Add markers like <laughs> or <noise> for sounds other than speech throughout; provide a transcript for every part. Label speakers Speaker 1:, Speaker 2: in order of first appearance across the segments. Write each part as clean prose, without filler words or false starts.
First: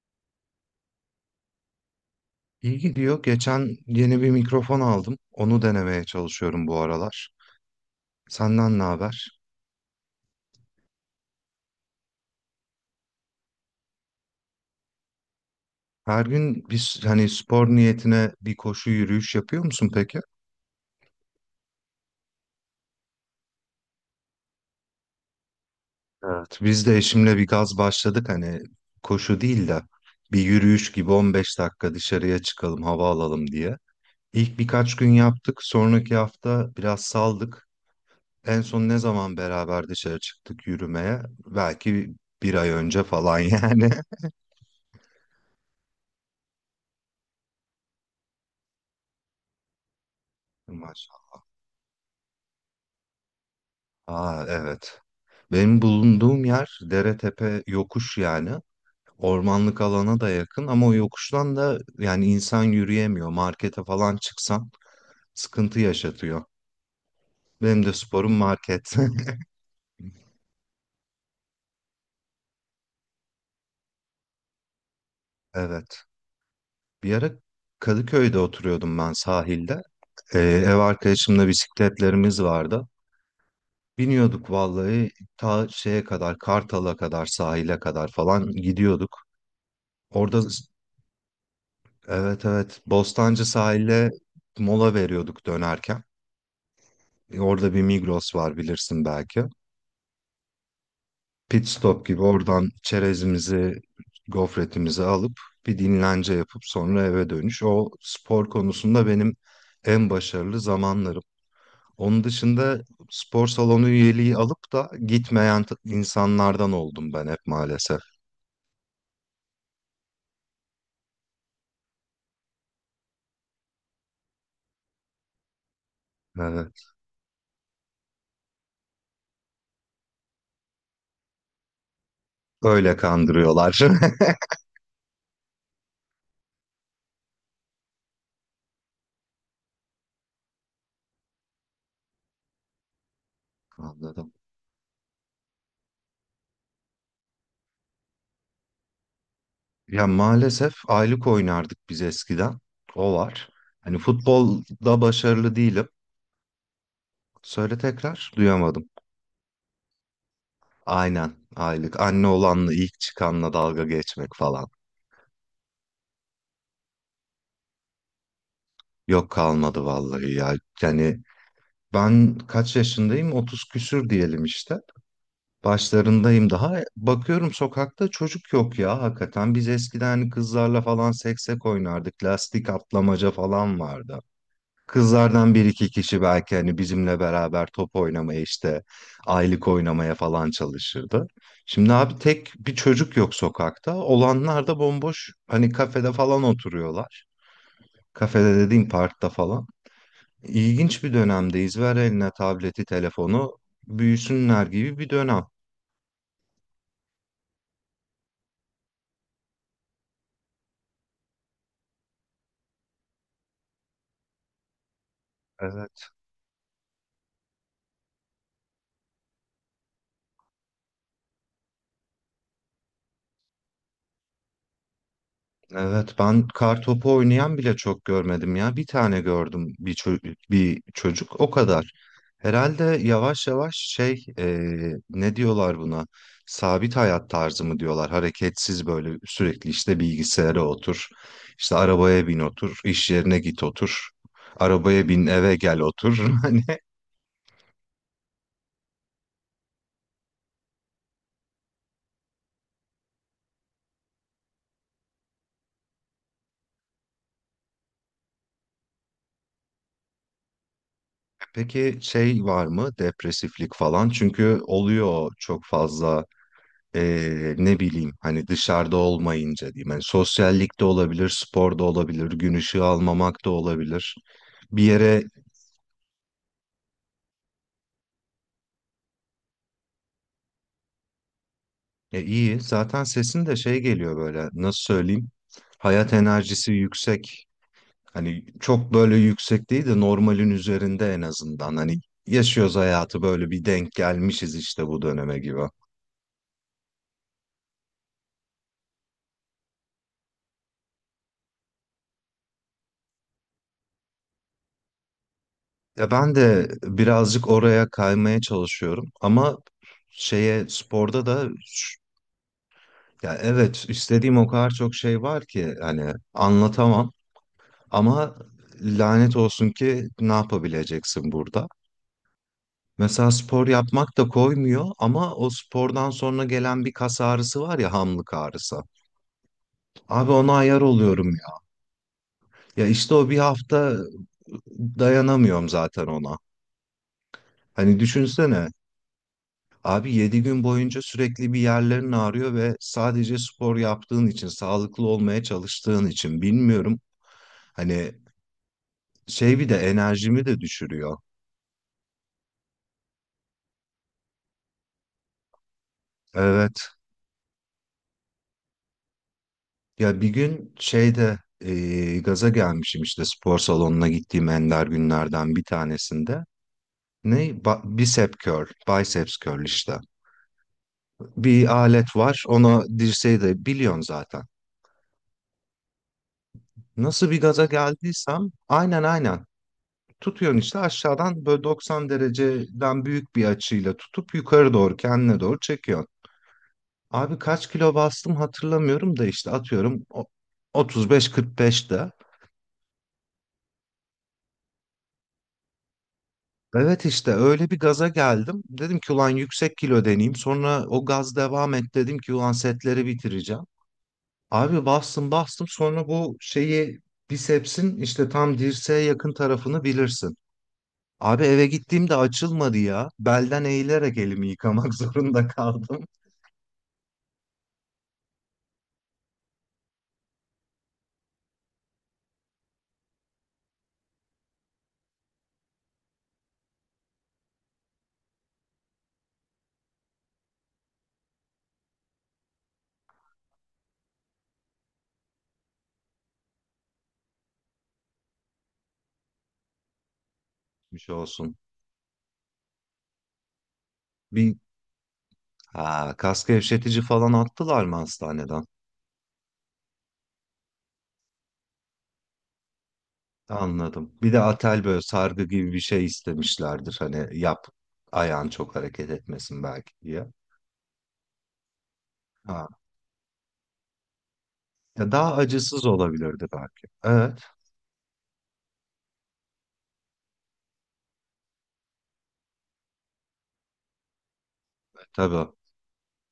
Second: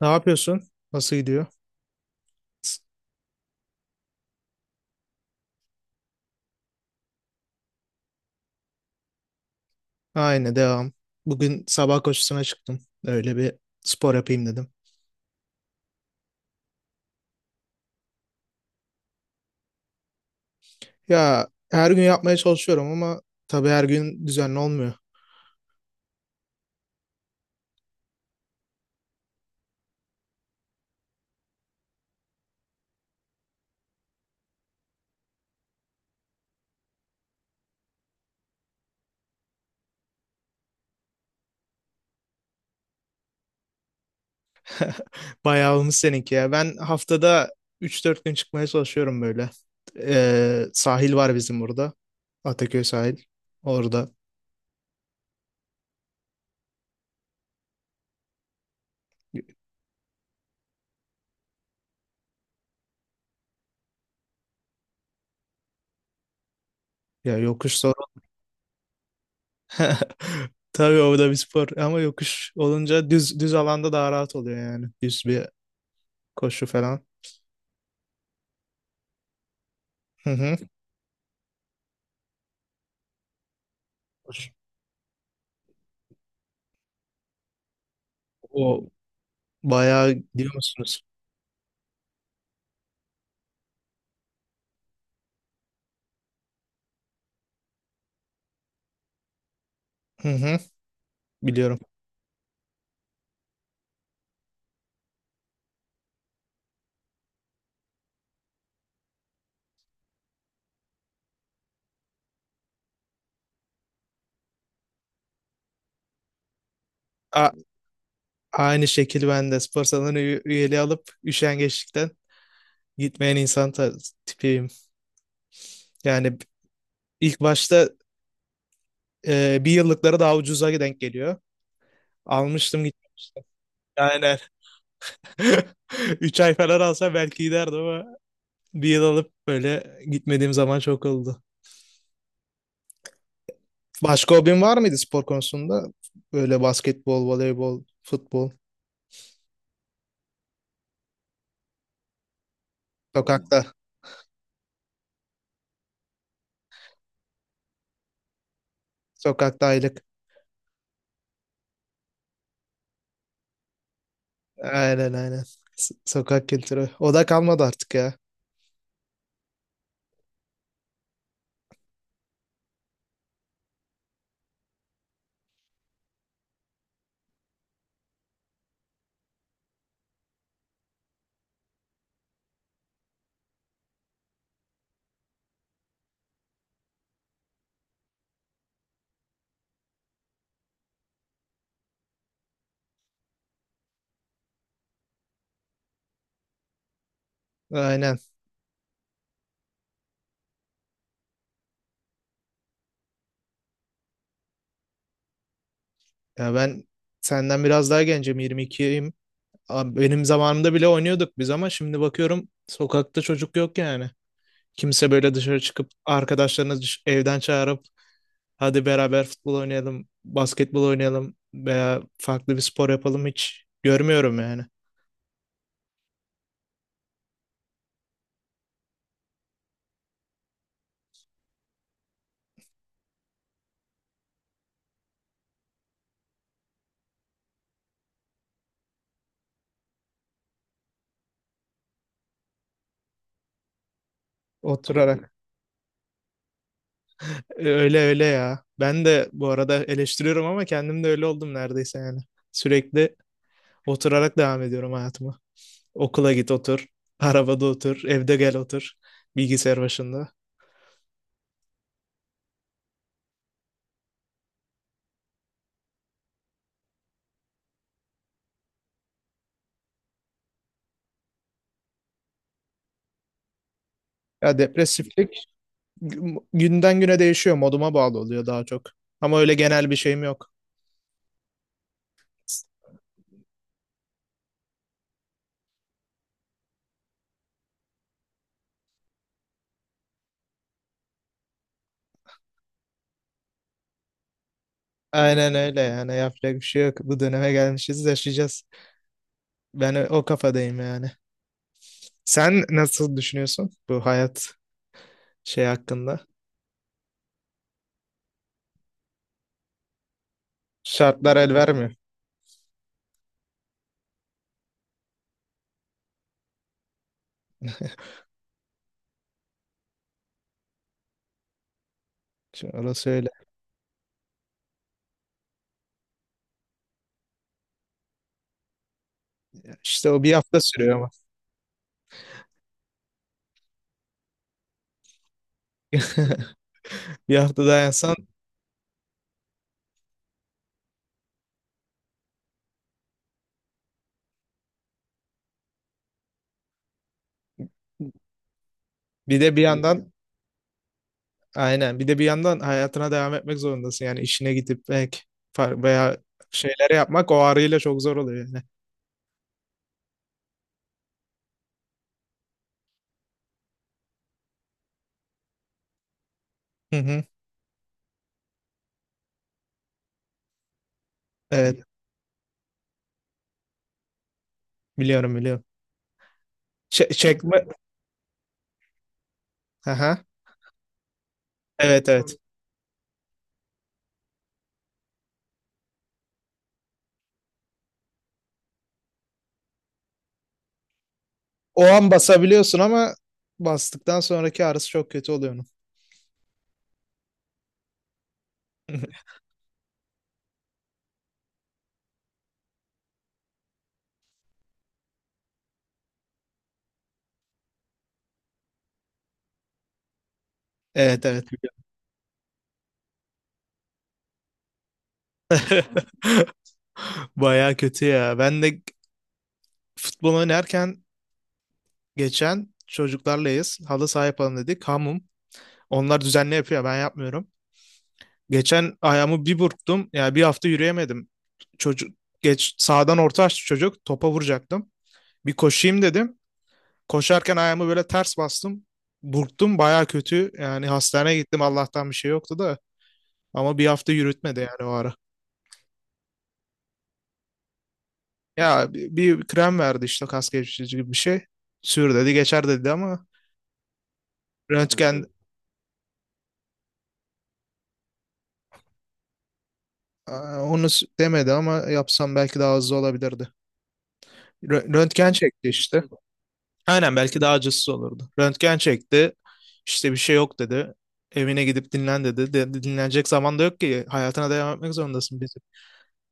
Speaker 1: Ne yapıyorsun? Nasıl gidiyor?
Speaker 2: İyi gidiyor. Geçen yeni bir mikrofon aldım. Onu denemeye çalışıyorum bu aralar. Senden ne haber?
Speaker 1: Aynı devam. Bugün sabah koşusuna çıktım. Öyle bir spor yapayım dedim.
Speaker 2: Her gün biz hani spor niyetine bir koşu yürüyüş yapıyor musun peki?
Speaker 1: Ya her gün yapmaya çalışıyorum ama tabii her gün düzenli olmuyor.
Speaker 2: Evet. Biz de eşimle bir gaz başladık hani koşu değil de bir yürüyüş gibi 15 dakika dışarıya çıkalım hava alalım diye. İlk birkaç gün yaptık. Sonraki hafta biraz saldık. En son ne zaman beraber dışarı çıktık yürümeye? Belki bir ay önce falan yani. <laughs>
Speaker 1: <laughs> Bayağı olmuş seninki ya. Ben haftada üç dört gün çıkmaya çalışıyorum böyle. Sahil
Speaker 2: Maşallah.
Speaker 1: var bizim burada. Ataköy sahil. Orada.
Speaker 2: Aa, evet. Benim bulunduğum yer dere tepe yokuş yani. Ormanlık alana da yakın ama o yokuştan da yani insan yürüyemiyor. Markete falan çıksan sıkıntı yaşatıyor.
Speaker 1: Ya yokuş
Speaker 2: Benim de
Speaker 1: sorun.
Speaker 2: sporum market. <laughs>
Speaker 1: <laughs> Tabii o da bir spor ama yokuş olunca düz düz alanda daha rahat oluyor yani. Düz bir
Speaker 2: Evet.
Speaker 1: koşu falan.
Speaker 2: Bir ara Kadıköy'de oturuyordum ben sahilde.
Speaker 1: Hı hı.
Speaker 2: Ev arkadaşımla bisikletlerimiz vardı. Biniyorduk
Speaker 1: Koşu.
Speaker 2: vallahi ta şeye kadar Kartal'a kadar sahile kadar falan
Speaker 1: O
Speaker 2: gidiyorduk.
Speaker 1: bayağı
Speaker 2: Orada.
Speaker 1: gidiyor musunuz?
Speaker 2: Evet, evet. Bostancı sahile mola veriyorduk dönerken. Orada bir Migros var bilirsin belki.
Speaker 1: Hı hı.
Speaker 2: Pit
Speaker 1: Biliyorum.
Speaker 2: stop gibi oradan çerezimizi, gofretimizi alıp bir dinlence yapıp sonra eve dönüş. O spor konusunda benim en başarılı zamanlarım. Onun dışında spor salonu üyeliği alıp da gitmeyen insanlardan oldum ben hep
Speaker 1: A-
Speaker 2: maalesef.
Speaker 1: Aynı şekil ben de spor salonu üyeliği alıp üşengeçlikten gitmeyen insan tipiyim. Yani
Speaker 2: Evet.
Speaker 1: ilk başta bir yıllıkları daha ucuza denk geliyor. Almıştım
Speaker 2: Öyle
Speaker 1: gitmiştim.
Speaker 2: kandırıyorlar.
Speaker 1: Aynen. <laughs> Üç ay falan alsa belki giderdim ama bir yıl alıp böyle gitmediğim zaman çok oldu.
Speaker 2: <laughs> Anladım.
Speaker 1: Başka hobin var mıydı spor konusunda? Böyle basketbol, voleybol, futbol,
Speaker 2: Ya, maalesef aylık oynardık biz eskiden. O var.
Speaker 1: sokakta.
Speaker 2: Hani futbolda başarılı değilim. Söyle tekrar. Duyamadım.
Speaker 1: Sokakta aylık.
Speaker 2: Aynen, aylık. Anne olanla ilk çıkanla dalga geçmek falan.
Speaker 1: Aynen, aynen. Sokak kültürü. O da kalmadı artık ya.
Speaker 2: Yok, kalmadı vallahi ya. Yani, ben kaç yaşındayım? 30 küsür diyelim işte. Başlarındayım daha. Bakıyorum sokakta çocuk yok ya hakikaten. Biz eskiden hani kızlarla falan seksek oynardık. Lastik atlamaca falan vardı. Kızlardan bir iki kişi belki hani bizimle beraber top oynamaya işte aylık oynamaya falan çalışırdı. Şimdi abi tek bir çocuk yok sokakta. Olanlar da bomboş hani kafede falan oturuyorlar.
Speaker 1: Aynen.
Speaker 2: Kafede dediğim parkta falan. İlginç bir dönemdeyiz. Ver eline tableti, telefonu büyüsünler gibi bir dönem.
Speaker 1: Ya ben senden biraz daha gencim, 22'yim. Abi, benim zamanımda bile oynuyorduk biz ama şimdi bakıyorum sokakta çocuk yok yani. Kimse böyle dışarı çıkıp arkadaşlarını evden çağırıp hadi beraber futbol oynayalım, basketbol oynayalım veya farklı bir spor yapalım hiç görmüyorum yani.
Speaker 2: Evet, ben kartopu oynayan bile çok görmedim ya. Bir tane gördüm bir çocuk o kadar. Herhalde yavaş yavaş şey ne diyorlar buna? Sabit hayat tarzı mı diyorlar? Hareketsiz böyle sürekli işte bilgisayara otur, işte arabaya bin otur, iş yerine git otur, arabaya bin
Speaker 1: Oturarak.
Speaker 2: eve gel otur. <laughs> Hani
Speaker 1: Öyle öyle ya. Ben de bu arada eleştiriyorum ama kendim de öyle oldum neredeyse yani. Sürekli oturarak devam ediyorum hayatıma. Okula git otur. Arabada otur. Evde gel otur. Bilgisayar başında.
Speaker 2: peki şey var mı, depresiflik falan? Çünkü oluyor çok fazla. Ne bileyim hani dışarıda olmayınca diyeyim. Hani sosyallik de olabilir, spor da olabilir, gün ışığı almamak da olabilir.
Speaker 1: Ya
Speaker 2: Bir yere
Speaker 1: depresiflik günden güne değişiyor. Moduma bağlı oluyor daha çok. Ama öyle genel bir şeyim yok.
Speaker 2: e, iyi zaten sesin de şey geliyor, böyle nasıl söyleyeyim, hayat enerjisi yüksek. Hani çok böyle yüksek değil de normalin üzerinde en azından, hani yaşıyoruz hayatı böyle, bir denk gelmişiz işte bu döneme
Speaker 1: Aynen
Speaker 2: gibi.
Speaker 1: öyle yani yapacak bir şey yok. Bu döneme gelmişiz, yaşayacağız. Ben o kafadayım yani. Sen nasıl düşünüyorsun bu hayat şey
Speaker 2: Ya
Speaker 1: hakkında?
Speaker 2: ben de birazcık oraya kaymaya çalışıyorum ama şeye sporda
Speaker 1: Şartlar
Speaker 2: da.
Speaker 1: el vermiyor.
Speaker 2: Ya, evet, istediğim o kadar çok şey var ki hani anlatamam, ama lanet olsun ki ne yapabileceksin burada.
Speaker 1: Şimdi orası öyle.
Speaker 2: Mesela spor yapmak da koymuyor ama o spordan sonra gelen bir kas ağrısı var ya, hamlık ağrısı.
Speaker 1: İşte o bir
Speaker 2: Abi ona
Speaker 1: hafta
Speaker 2: ayar
Speaker 1: sürüyor ama.
Speaker 2: oluyorum ya. Ya işte o bir hafta dayanamıyorum zaten ona.
Speaker 1: <laughs> Bir hafta
Speaker 2: Hani
Speaker 1: dayansan,
Speaker 2: düşünsene abi 7 gün boyunca sürekli bir yerlerin ağrıyor ve sadece spor yaptığın için, sağlıklı olmaya çalıştığın için, bilmiyorum. Hani
Speaker 1: bir de
Speaker 2: şey,
Speaker 1: bir
Speaker 2: bir de
Speaker 1: yandan
Speaker 2: enerjimi de düşürüyor.
Speaker 1: aynen, bir de bir yandan hayatına devam etmek zorundasın. Yani işine gidip belki veya
Speaker 2: Evet.
Speaker 1: şeyleri yapmak o ağrıyla çok zor oluyor yani.
Speaker 2: Ya bir gün şeyde gaza gelmişim işte spor salonuna gittiğim ender günlerden bir tanesinde.
Speaker 1: Hı hı.
Speaker 2: Ne? Bicep curl, biceps curl işte. Bir
Speaker 1: Evet,
Speaker 2: alet var. Ona dirseği de biliyorsun zaten.
Speaker 1: biliyorum, biliyorum.
Speaker 2: Nasıl bir
Speaker 1: Çekme.
Speaker 2: gaza geldiysem, aynen, aynen.
Speaker 1: Aha.
Speaker 2: Tutuyorsun işte aşağıdan böyle
Speaker 1: Evet,
Speaker 2: 90
Speaker 1: evet.
Speaker 2: dereceden büyük bir açıyla tutup yukarı doğru kendine doğru çekiyorsun. Abi kaç kilo bastım hatırlamıyorum da işte atıyorum
Speaker 1: O an
Speaker 2: 35-45'te.
Speaker 1: basabiliyorsun ama bastıktan sonraki ağrısı çok kötü oluyor onun.
Speaker 2: Evet işte öyle bir gaza geldim. Dedim ki ulan
Speaker 1: <laughs>
Speaker 2: yüksek kilo deneyeyim. Sonra o gaz devam et dedim ki ulan setleri bitireceğim. Abi bastım bastım, sonra bu şeyi, bisepsin işte tam dirseğe yakın tarafını bilirsin.
Speaker 1: Evet,
Speaker 2: Abi
Speaker 1: evet.
Speaker 2: eve gittiğimde açılmadı ya. Belden eğilerek elimi yıkamak <laughs> zorunda kaldım.
Speaker 1: <laughs> Baya kötü ya. Ben de futbol oynarken geçen çocuklarlayız. Halı saha yapalım dedik. Hamum. Onlar düzenli yapıyor. Ben yapmıyorum. Geçen ayağımı bir burktum. Yani bir hafta yürüyemedim. Çocuk geç sağdan orta açtı çocuk. Topa vuracaktım. Bir koşayım dedim. Koşarken ayağımı böyle ters bastım. Burktum baya kötü. Yani
Speaker 2: Bir şey
Speaker 1: hastaneye
Speaker 2: olsun.
Speaker 1: gittim. Allah'tan bir şey yoktu da. Ama bir hafta
Speaker 2: Bir
Speaker 1: yürütmedi yani o ara.
Speaker 2: ha, Kas gevşetici falan attılar mı hastaneden?
Speaker 1: Ya bir krem verdi işte kas gevşetici gibi bir şey. Sür dedi, geçer dedi ama
Speaker 2: Anladım. Bir de atel böyle
Speaker 1: röntgen.
Speaker 2: sargı gibi bir şey istemişlerdir. Hani yap, ayağın çok hareket etmesin belki diye.
Speaker 1: Hmm. Onu demedi ama yapsam belki
Speaker 2: Ha.
Speaker 1: daha hızlı olabilirdi.
Speaker 2: Ya
Speaker 1: Röntgen
Speaker 2: daha
Speaker 1: çekti
Speaker 2: acısız
Speaker 1: işte.
Speaker 2: olabilirdi belki.
Speaker 1: Aynen
Speaker 2: Evet,
Speaker 1: belki daha acısız olurdu. Röntgen çekti. İşte bir şey yok dedi. Evine gidip dinlen dedi. Dinlenecek zaman da yok ki. Hayatına devam etmek zorundasın
Speaker 2: tabii.
Speaker 1: bizim.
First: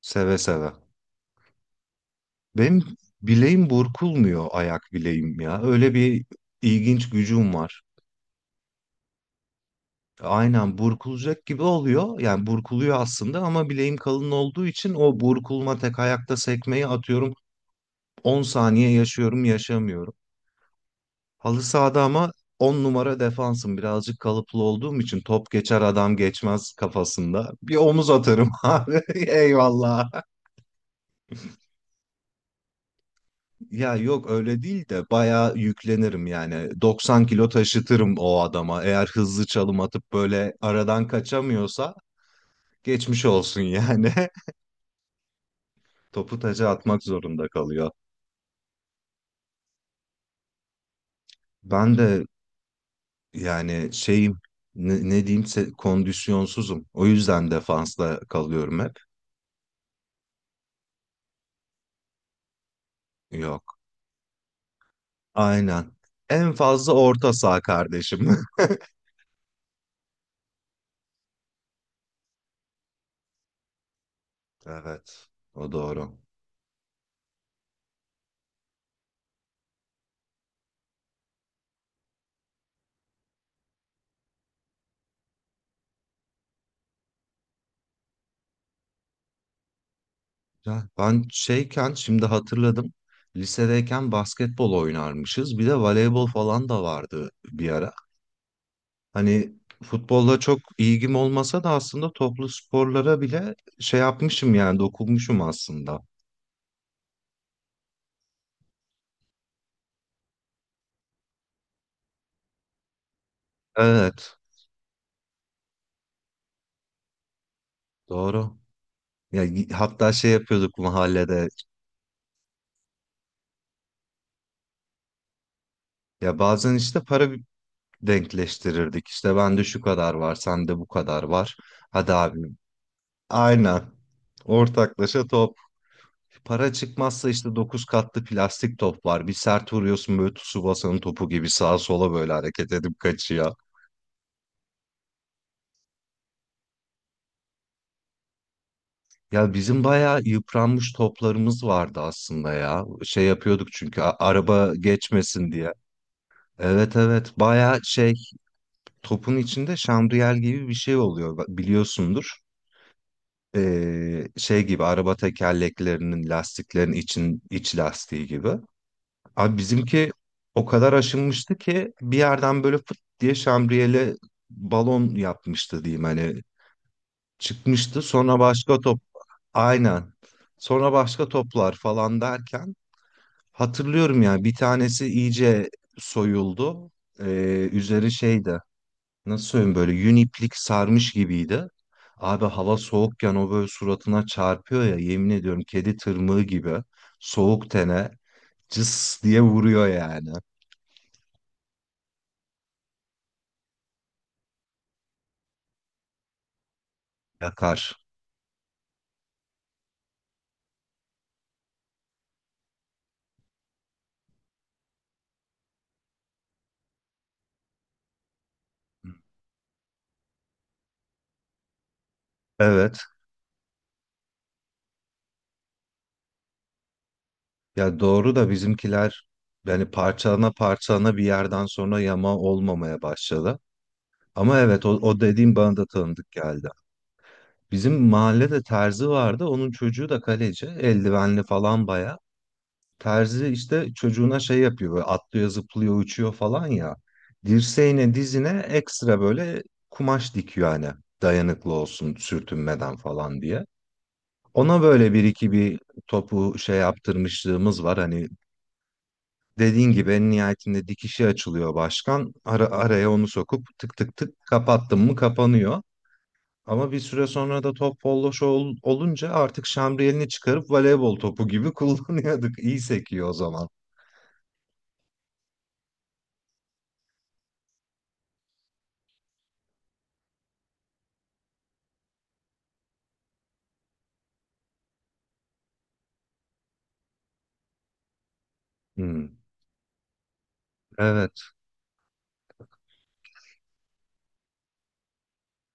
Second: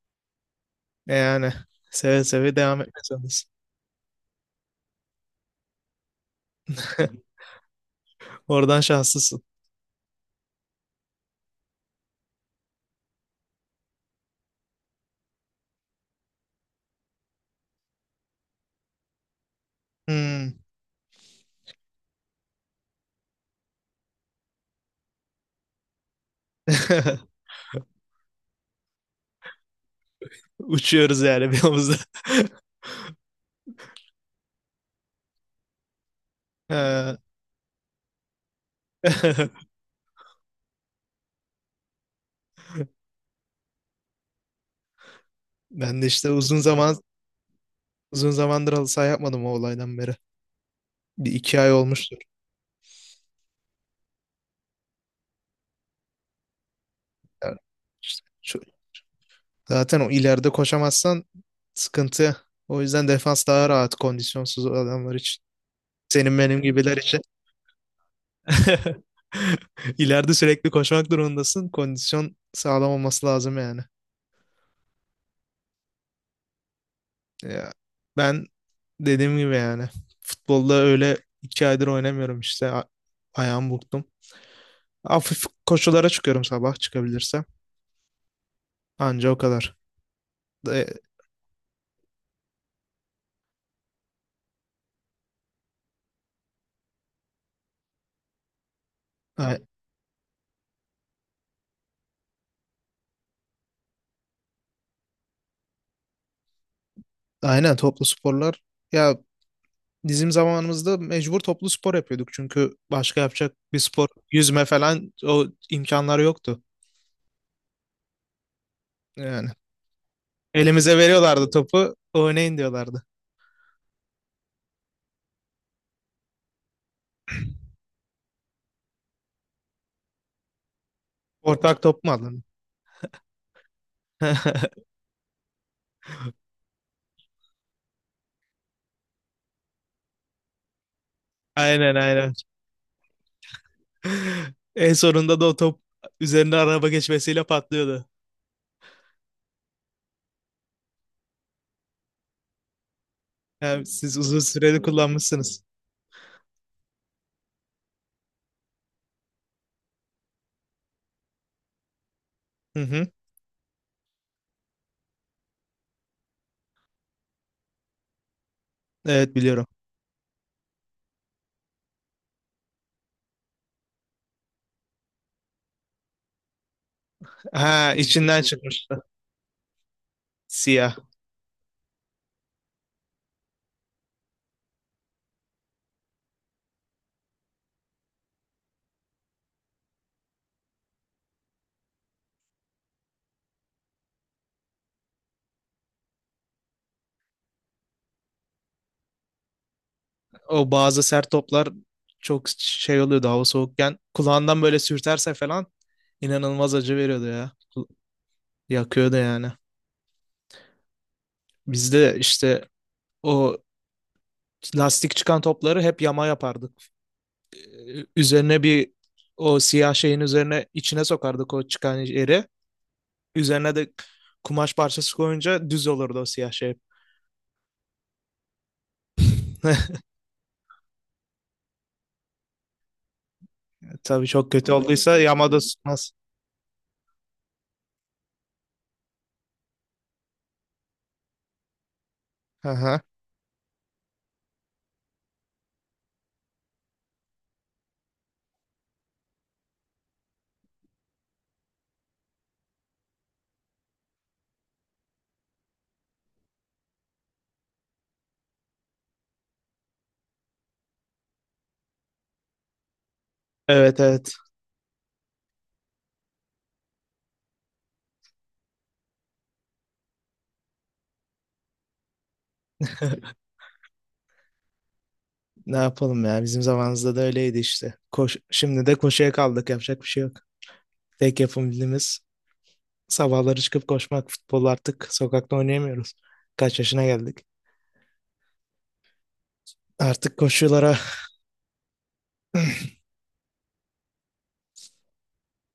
Speaker 2: Seve seve.
Speaker 1: Yani seve seve devam
Speaker 2: Benim
Speaker 1: etmek zorundasın.
Speaker 2: bileğim burkulmuyor, ayak bileğim ya. Öyle bir ilginç
Speaker 1: <laughs>
Speaker 2: gücüm var.
Speaker 1: Oradan şanslısın.
Speaker 2: Aynen, burkulacak gibi oluyor. Yani burkuluyor aslında ama bileğim kalın olduğu için o burkulma, tek ayakta sekmeyi atıyorum. 10 saniye yaşıyorum, yaşamıyorum.
Speaker 1: Hmm.
Speaker 2: Halı sahada ama 10 numara defansım. Birazcık kalıplı olduğum için top geçer adam geçmez
Speaker 1: <laughs>
Speaker 2: kafasında. Bir omuz atarım <laughs> abi. Eyvallah.
Speaker 1: Uçuyoruz yani bir omuzda. <laughs>
Speaker 2: Ya yok öyle değil de bayağı yüklenirim, yani
Speaker 1: Ha.
Speaker 2: 90 kilo taşıtırım o adama eğer hızlı
Speaker 1: <laughs>
Speaker 2: çalım atıp böyle aradan kaçamıyorsa. Geçmiş olsun yani.
Speaker 1: Ben de
Speaker 2: <laughs>
Speaker 1: işte
Speaker 2: Topu taca atmak zorunda kalıyor.
Speaker 1: uzun zamandır halı saha yapmadım o olaydan beri. Bir iki ay
Speaker 2: Ben
Speaker 1: olmuştur.
Speaker 2: de yani şeyim, ne diyeyim, kondisyonsuzum, o yüzden
Speaker 1: Yani
Speaker 2: defansta
Speaker 1: işte
Speaker 2: kalıyorum hep.
Speaker 1: zaten o ileride koşamazsan sıkıntı. O yüzden defans daha
Speaker 2: Yok,
Speaker 1: rahat kondisyonsuz adamlar için.
Speaker 2: aynen,
Speaker 1: Senin
Speaker 2: en
Speaker 1: benim
Speaker 2: fazla
Speaker 1: gibiler için.
Speaker 2: orta saha kardeşim. <laughs>
Speaker 1: <laughs> İleride sürekli koşmak durumundasın. Kondisyon sağlam olması lazım yani.
Speaker 2: Evet, o doğru.
Speaker 1: Ya, ben dediğim gibi yani futbolda öyle iki aydır oynamıyorum işte. Ayağımı burktum. Hafif koşulara çıkıyorum sabah çıkabilirsem. Anca o kadar. E,
Speaker 2: Ya ben şeyken şimdi hatırladım. Lisedeyken basketbol oynarmışız. Bir de voleybol falan da vardı bir ara. Hani
Speaker 1: a-
Speaker 2: futbolla çok ilgim olmasa da aslında toplu sporlara bile şey yapmışım yani, dokunmuşum aslında.
Speaker 1: aynen toplu sporlar. Ya bizim zamanımızda mecbur toplu spor yapıyorduk çünkü başka yapacak bir spor,
Speaker 2: Evet,
Speaker 1: yüzme falan o imkanlar yoktu.
Speaker 2: doğru. Ya
Speaker 1: Yani
Speaker 2: hatta şey yapıyorduk
Speaker 1: elimize
Speaker 2: mahallede.
Speaker 1: veriyorlardı topu, oynayın diyorlardı.
Speaker 2: Ya bazen işte para denkleştirirdik. İşte bende şu kadar var, sende bu kadar var.
Speaker 1: Ortak top mu
Speaker 2: Hadi
Speaker 1: alın?
Speaker 2: abim. Aynen.
Speaker 1: <laughs>
Speaker 2: Ortaklaşa top Para çıkmazsa işte 9 katlı plastik top var. Bir sert vuruyorsun böyle Tsubasa'nın topu gibi sağa
Speaker 1: Aynen,
Speaker 2: sola böyle
Speaker 1: aynen.
Speaker 2: hareket edip kaçıyor.
Speaker 1: En sonunda da o top üzerinde araba geçmesiyle patlıyordu.
Speaker 2: Ya bizim bayağı yıpranmış toplarımız vardı aslında ya. Şey yapıyorduk
Speaker 1: Yani
Speaker 2: çünkü
Speaker 1: siz uzun
Speaker 2: araba
Speaker 1: süreli
Speaker 2: geçmesin
Speaker 1: kullanmışsınız.
Speaker 2: diye. Evet, evet, bayağı şey, topun içinde şamriyel gibi bir şey oluyor biliyorsundur.
Speaker 1: Hı hı.
Speaker 2: Şey gibi araba tekerleklerinin, lastiklerin için iç lastiği gibi.
Speaker 1: Evet,
Speaker 2: Abi
Speaker 1: biliyorum.
Speaker 2: bizimki o kadar aşınmıştı ki bir yerden böyle fıt diye şambriyeli balon yapmıştı diyeyim, hani
Speaker 1: Ha,
Speaker 2: çıkmıştı, sonra
Speaker 1: içinden
Speaker 2: başka top,
Speaker 1: çıkmıştı.
Speaker 2: aynen, sonra
Speaker 1: Siyah.
Speaker 2: başka toplar falan derken hatırlıyorum ya bir tanesi iyice soyuldu. Üzeri şeydi, nasıl söyleyeyim, böyle yün iplik sarmış gibiydi. Abi hava soğukken o böyle suratına çarpıyor ya, yemin ediyorum, kedi tırmığı gibi soğuk tene cıs diye vuruyor yani.
Speaker 1: O bazı sert toplar çok şey oluyordu hava soğukken. Kulağından böyle sürterse falan inanılmaz acı veriyordu ya.
Speaker 2: Yakar.
Speaker 1: Yakıyordu yani. Biz de işte o lastik çıkan topları hep yama yapardık. Ee, Üzerine bir o siyah şeyin üzerine içine sokardık o çıkan yeri.
Speaker 2: Evet.
Speaker 1: Üzerine de kumaş parçası koyunca düz olurdu o siyah şey.
Speaker 2: Ya doğru da bizimkiler yani
Speaker 1: <laughs>
Speaker 2: parçalana parçalana bir yerden sonra yama olmamaya başladı.
Speaker 1: Tabii çok
Speaker 2: Ama
Speaker 1: kötü
Speaker 2: evet, o,
Speaker 1: olduysa
Speaker 2: o
Speaker 1: yamada,
Speaker 2: dediğim
Speaker 1: anladım,
Speaker 2: bana da
Speaker 1: sıkmaz.
Speaker 2: tanıdık geldi. Bizim mahallede terzi vardı. Onun çocuğu da kaleci. Eldivenli falan baya.
Speaker 1: Aha.
Speaker 2: Terzi işte çocuğuna şey yapıyor. Böyle atlıyor, zıplıyor, uçuyor falan ya. Dirseğine, dizine ekstra böyle kumaş dikiyor hani. Dayanıklı olsun sürtünmeden falan diye. Ona böyle bir iki bir topu şey yaptırmışlığımız var. Hani dediğin gibi en nihayetinde dikişi açılıyor başkan. Araya onu sokup tık
Speaker 1: Evet,
Speaker 2: tık
Speaker 1: evet.
Speaker 2: tık kapattın mı kapanıyor. Ama bir süre sonra da top bolloş olunca artık şamriyelini çıkarıp voleybol topu gibi <laughs> kullanıyorduk. İyi
Speaker 1: <laughs>
Speaker 2: sekiyor o zaman.
Speaker 1: Ne yapalım ya bizim zamanımızda da öyleydi işte. Şimdi de koşuya kaldık yapacak bir şey yok. Tek yapabildiğimiz sabahları çıkıp koşmak futbol artık sokakta oynayamıyoruz. Kaç yaşına geldik.
Speaker 2: Hmm,
Speaker 1: Artık koşulara
Speaker 2: evet.